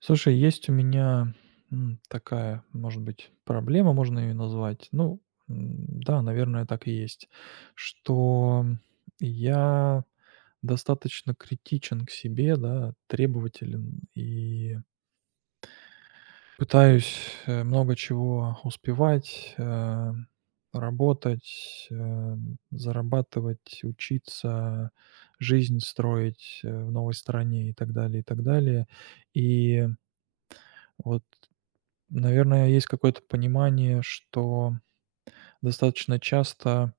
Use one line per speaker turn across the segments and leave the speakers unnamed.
Слушай, есть у меня, такая, может быть, проблема, можно ее назвать. Ну, да, наверное, так и есть, что я достаточно критичен к себе, да, требователен и пытаюсь, много чего успевать, работать, зарабатывать, учиться, жизнь строить, в новой стране и так далее, и так далее. И вот. Наверное, есть какое-то понимание, что достаточно часто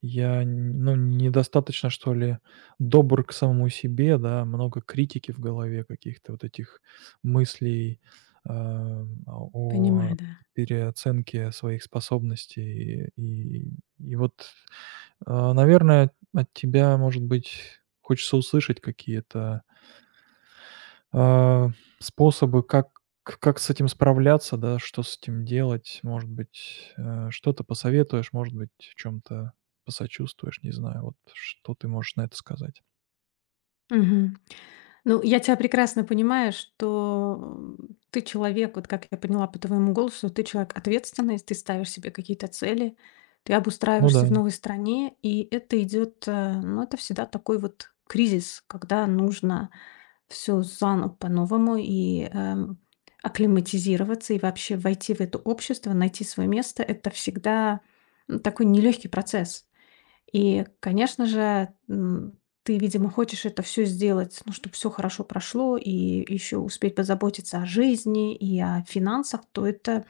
я, н ну, недостаточно, что ли, добр к самому себе, да. Много критики в голове, каких-то вот этих мыслей, о
Понимаю, да.
переоценке своих способностей. И вот, наверное, от тебя, может быть, хочется услышать какие-то а, способы, как с этим справляться, да, что с этим делать? Может быть, что-то посоветуешь, может быть, в чем то посочувствуешь, не знаю, вот что ты можешь на это сказать?
Мгм. Ну, я тебя прекрасно понимаю, что ты человек, вот как я поняла по твоему голосу, ты человек ответственный, ты ставишь себе какие-то цели, ты
Ну да.
обустраиваешься в новой стране, и это идет, ну, это всегда такой вот кризис, когда нужно все заново по-новому и акклиматизироваться и вообще войти в это общество, найти свое место. Это всегда такой нелегкий процесс. И, конечно же, ты, видимо, хочешь это все сделать, ну, чтобы все хорошо прошло, и еще успеть позаботиться о жизни и о финансах, то это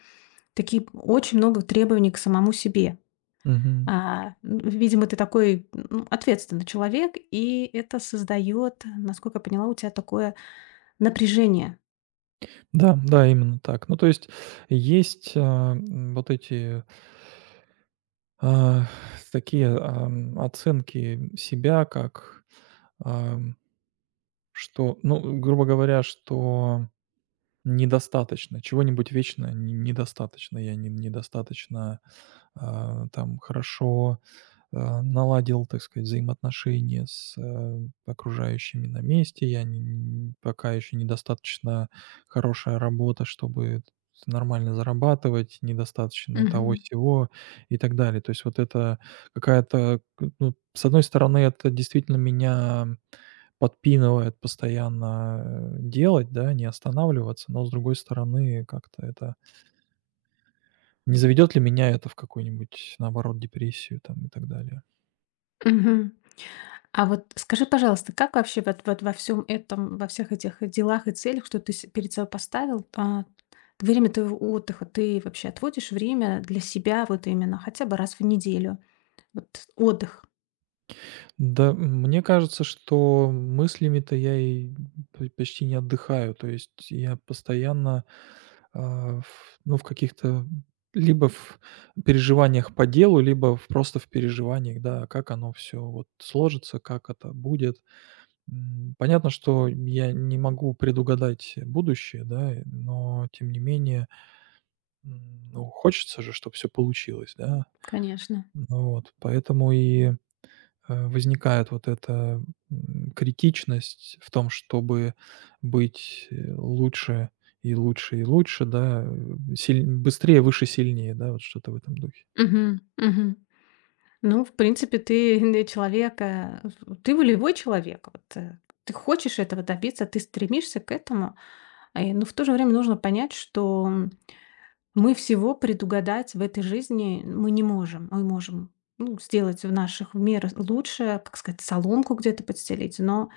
такие очень много требований к самому себе.
Мгм.
Видимо, ты такой, ну, ответственный человек, и это создает, насколько я поняла, у тебя такое напряжение.
Да, да, именно так. Ну, то есть есть, вот эти, а, такие, оценки себя, как, ам, что, ну, грубо говоря, что недостаточно, чего-нибудь вечно н недостаточно, я не недостаточно там хорошо, наладил, так сказать, взаимоотношения с, окружающими на месте. Я не н пока еще недостаточно хорошая работа, чтобы нормально зарабатывать, недостаточно того
Мгм.
всего и так далее. То есть вот это какая-то, к ну, с одной стороны, это действительно меня подпинывает постоянно, делать, да, не останавливаться, но с другой стороны, как-то это не заведет ли меня это в какую-нибудь, наоборот, депрессию там и так далее?
Мгм. А вот скажи, пожалуйста, как вообще вот, вот во всем этом, во всех этих делах и целях, что ты перед собой поставил, время твоего отдыха, ты вообще отводишь время для себя вот именно хотя бы раз в неделю? Вот отдых,
Да, мне кажется, что мыслями-то я и п почти не отдыхаю. То есть я постоянно, в ну, в каких-то либо в переживаниях по делу, либо в просто в переживаниях, да, как оно все вот сложится, как это будет. Понятно, что я не могу предугадать будущее, да, но тем не менее, ну, хочется же, чтобы все получилось, да.
конечно.
Ну вот, поэтому и, возникает вот эта, критичность в том, чтобы быть, лучше и лучше и лучше, да, э, силь быстрее, выше, сильнее, да, вот что-то в этом духе.
Мгм, мгм. Ну, в принципе, ты не человек, ты волевой человек. Вот, ты хочешь этого добиться, ты стремишься к этому. Но в то же время нужно понять, что мы всего предугадать в этой жизни мы не можем. Мы можем, ну, сделать в наших мерах лучшее, как сказать, соломку где-то подстелить, но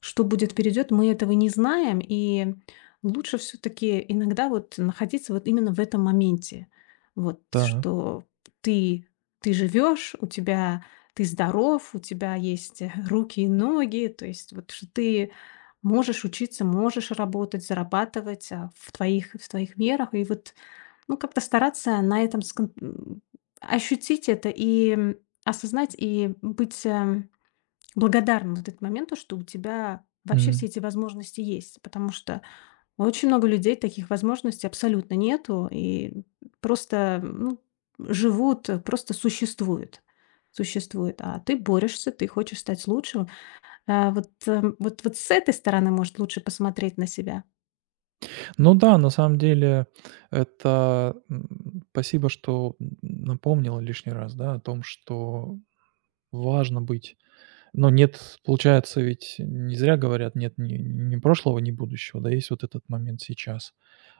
что будет вперед, мы этого не знаем, и лучше все таки иногда вот находиться вот именно в этом моменте. Вот
Так.
что ты ты живешь, у тебя ты здоров, у тебя есть, руки и ноги, то есть вот что ты можешь учиться, можешь работать, зарабатывать, в твоих мерах. И вот ну, как-то стараться на этом ощутить это и, осознать, и быть, благодарным вот этому моменту, что у тебя вообще
м.
все эти возможности есть. Потому что у очень много людей таких возможностей абсолютно нету и просто, ну, живут, просто существуют. А ты борешься, ты хочешь стать лучше. Вот с этой стороны, может, лучше посмотреть на себя.
Ну да, на самом деле это, спасибо, что напомнила лишний раз, да, о том, что важно быть. Но нет, получается, ведь не зря говорят, нет ни прошлого, ни будущего, да, есть вот этот момент сейчас.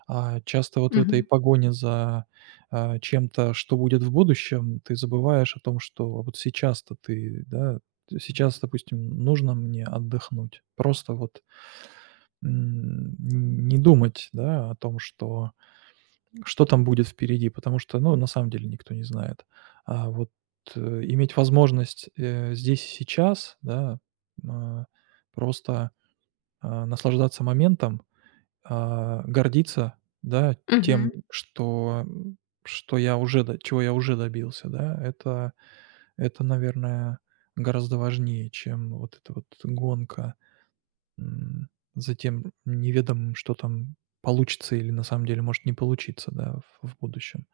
А часто вот в этой
Мгм.
погоне за, чем-то, что будет в будущем, ты забываешь о том, что а вот сейчас-то ты, да, сейчас, допустим, нужно мне отдохнуть. Просто вот, м, не думать, да, о том, что что там будет впереди, потому что, ну, на самом деле никто не знает. А вот, иметь возможность, здесь и сейчас, да, а, просто, наслаждаться моментом, гордиться, да,
Мгм.
тем, что, что я уже до чего я уже добился, да, это, наверное, гораздо важнее, чем вот эта вот гонка, м, за тем неведомым, что там получится или на самом деле может не получиться, да, в будущем.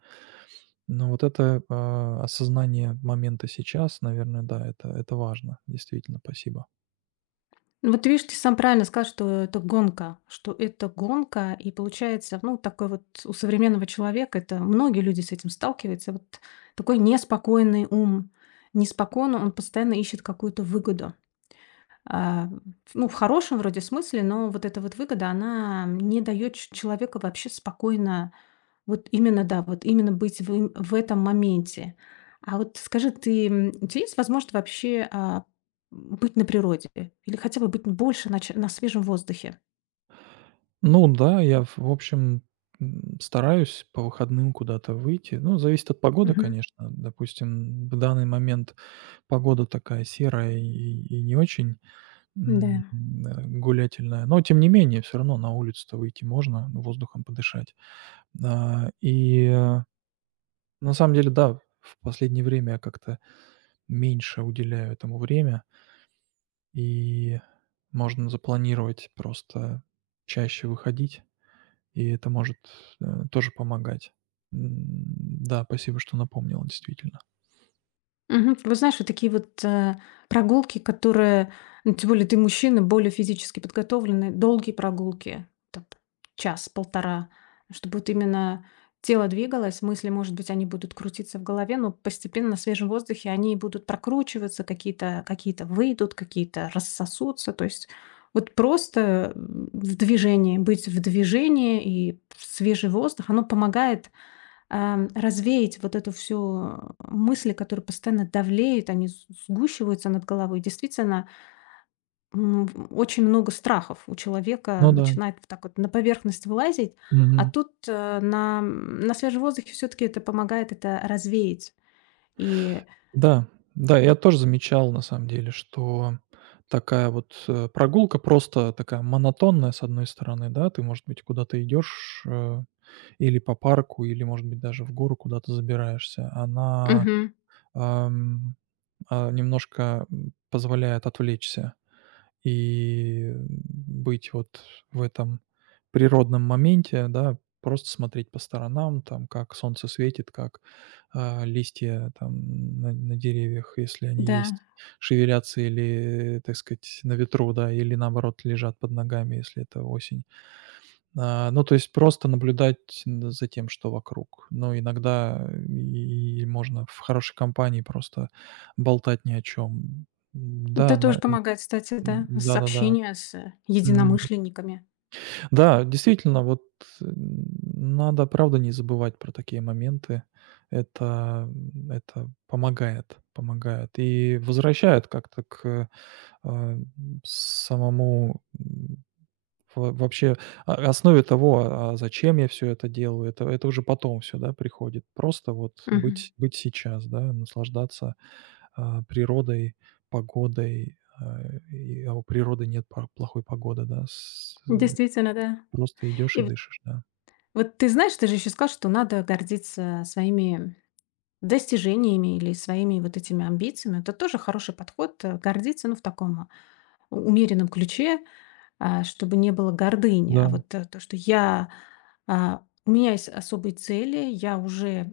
Ну, вот это, осознание момента сейчас, наверное, да, это важно. Действительно, спасибо.
Ну, вот видишь, ты сам правильно сказал, что это гонка, и получается, ну, такой вот у современного человека, это многие люди с этим сталкиваются, вот такой неспокойный ум, неспокойно он постоянно ищет какую-то выгоду. А, ну, в хорошем вроде смысле, но вот эта вот выгода, она не дает человеку вообще спокойно вот именно, да, вот именно быть в им в этом моменте. А вот скажи, ты, у тебя есть возможность вообще, быть на природе или хотя бы быть больше на ч на свежем воздухе?
Ну да, я, в общем, стараюсь по выходным куда-то выйти. Ну, зависит от погоды,
Мгм.
конечно. Допустим, в данный момент погода такая серая и не очень, м,
Да.
гулятельная. Но тем не менее, все равно на улицу-то выйти можно, воздухом подышать. А, и, э, на самом деле, да, в последнее время я как-то меньше уделяю этому время. И можно запланировать просто чаще выходить, и это может, тоже помогать. Да, спасибо, что напомнила, действительно.
Мгм. Ты вот знаешь, вот такие вот, прогулки, которые, ну, тем более ты мужчина, более физически подготовленный, долгие прогулки, там час-полтора, чтобы вот именно тело двигалось, мысли, может быть, они будут крутиться в голове, но постепенно на свежем воздухе они будут прокручиваться, какие-то какие-то выйдут, какие-то рассосутся. То есть вот просто, в движении, быть в движении и свежий воздух, оно помогает развеять вот эту всю мысли, которые постоянно давлеют, они сгущиваются над головой. Действительно, очень много страхов у человека
Ну да.
начинает вот так вот на поверхность вылазить, а
Мгм.
тут на свежем воздухе все-таки это помогает это развеять. И
Да, да, я тоже замечал, на самом деле, что такая вот, прогулка просто такая монотонная, с одной стороны, да. Ты, может быть, куда-то идешь, или по парку, или, может быть, даже в гору куда-то забираешься. Она,
мгм.
ам, немножко, позволяет отвлечься. И быть вот в этом природном моменте, да, просто смотреть по сторонам, там, как солнце светит, как, листья там на деревьях, если они
Да,
есть, шевелятся или, так сказать, на ветру, да, или наоборот лежат под ногами, если это осень. Ну, то есть просто наблюдать н за тем, что вокруг. Но иногда и можно в хорошей компании просто болтать ни о чем.
это
Да,
тоже
на н
помогает, кстати, да, с
да-да-да.
общения с
Мгм.
единомышленниками.
Да, действительно, вот, м, надо, правда, не забывать про такие моменты. Это, это помогает, помогает и возвращает как-то к, а, самому, м, во вообще, основе того, зачем я все это делаю. Это уже потом все, да, приходит. Просто вот
Мгм.
быть сейчас, да, наслаждаться, природой, погодой, у природы нет пар плохой погоды, да.
Действительно, да.
Просто идешь
И
и
вот,
дышишь, да.
вот ты знаешь, ты же еще сказал, что надо гордиться своими достижениями или своими вот этими амбициями. Это тоже хороший подход, гордиться, ну, в таком умеренном ключе, чтобы не было гордыни. А
Да.
вот то, что у меня есть особые цели, я уже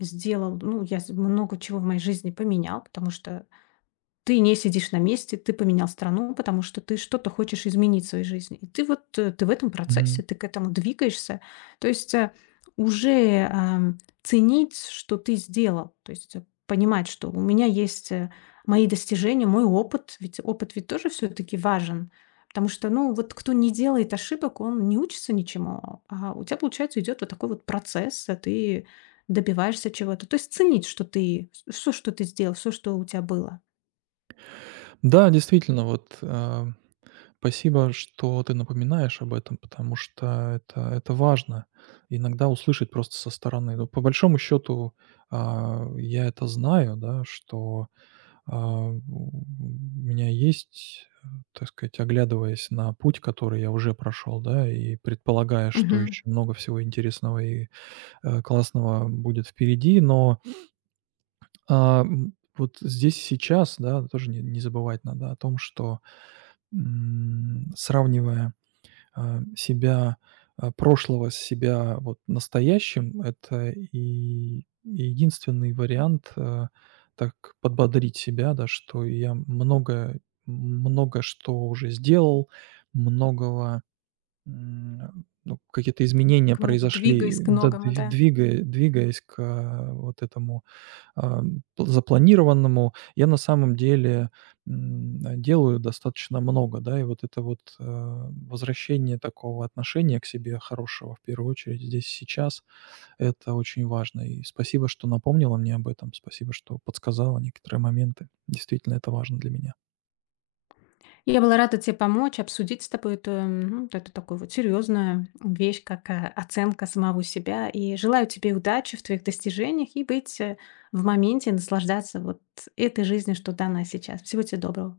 сделал, ну, я много чего в моей жизни поменял, потому что ты не сидишь на месте, ты поменял страну, потому что ты что-то хочешь изменить в своей жизни. И ты вот ты в этом процессе,
Мгм.
ты к этому двигаешься. То есть уже ценить, что ты сделал, то есть понимать, что у меня есть мои достижения, мой опыт ведь тоже все-таки важен, потому что, ну, вот кто не делает ошибок, он не учится ничему, а у тебя, получается, идет вот такой вот процесс, а ты добиваешься чего-то. То есть ценить, что ты, все, что ты сделал, все, что у тебя было.
Да, действительно, вот, спасибо, что ты напоминаешь об этом, потому что это важно. Иногда услышать просто со стороны. Ну, по большому счету я это знаю, да, что, у меня есть, так сказать, оглядываясь на путь, который я уже прошел, да, и предполагая, что
Мгм.
еще много всего интересного и, классного будет впереди, но. Вот здесь и сейчас, да, тоже не не забывать надо о том, что, сравнивая, себя, прошлого с себя вот настоящим, это и единственный вариант, так подбодрить себя, да, что я много много что уже сделал, многого, ну, какие-то изменения
К ну двигаясь
произошли,
к
да,
многому, да.
двигаясь к, вот этому а, п запланированному. Я на самом деле, делаю достаточно много, да, и вот это вот, возвращение такого отношения к себе хорошего, в первую очередь, здесь и сейчас, это очень важно. И спасибо, что напомнила мне об этом, спасибо, что подсказала некоторые моменты. Действительно, это важно для меня.
Я была рада тебе помочь, обсудить с тобой эту, вот эту такую вот серьезную вещь, как, оценка самого себя. И желаю тебе удачи в твоих достижениях и быть, в моменте, наслаждаться вот этой жизнью, что дана сейчас. Всего тебе доброго.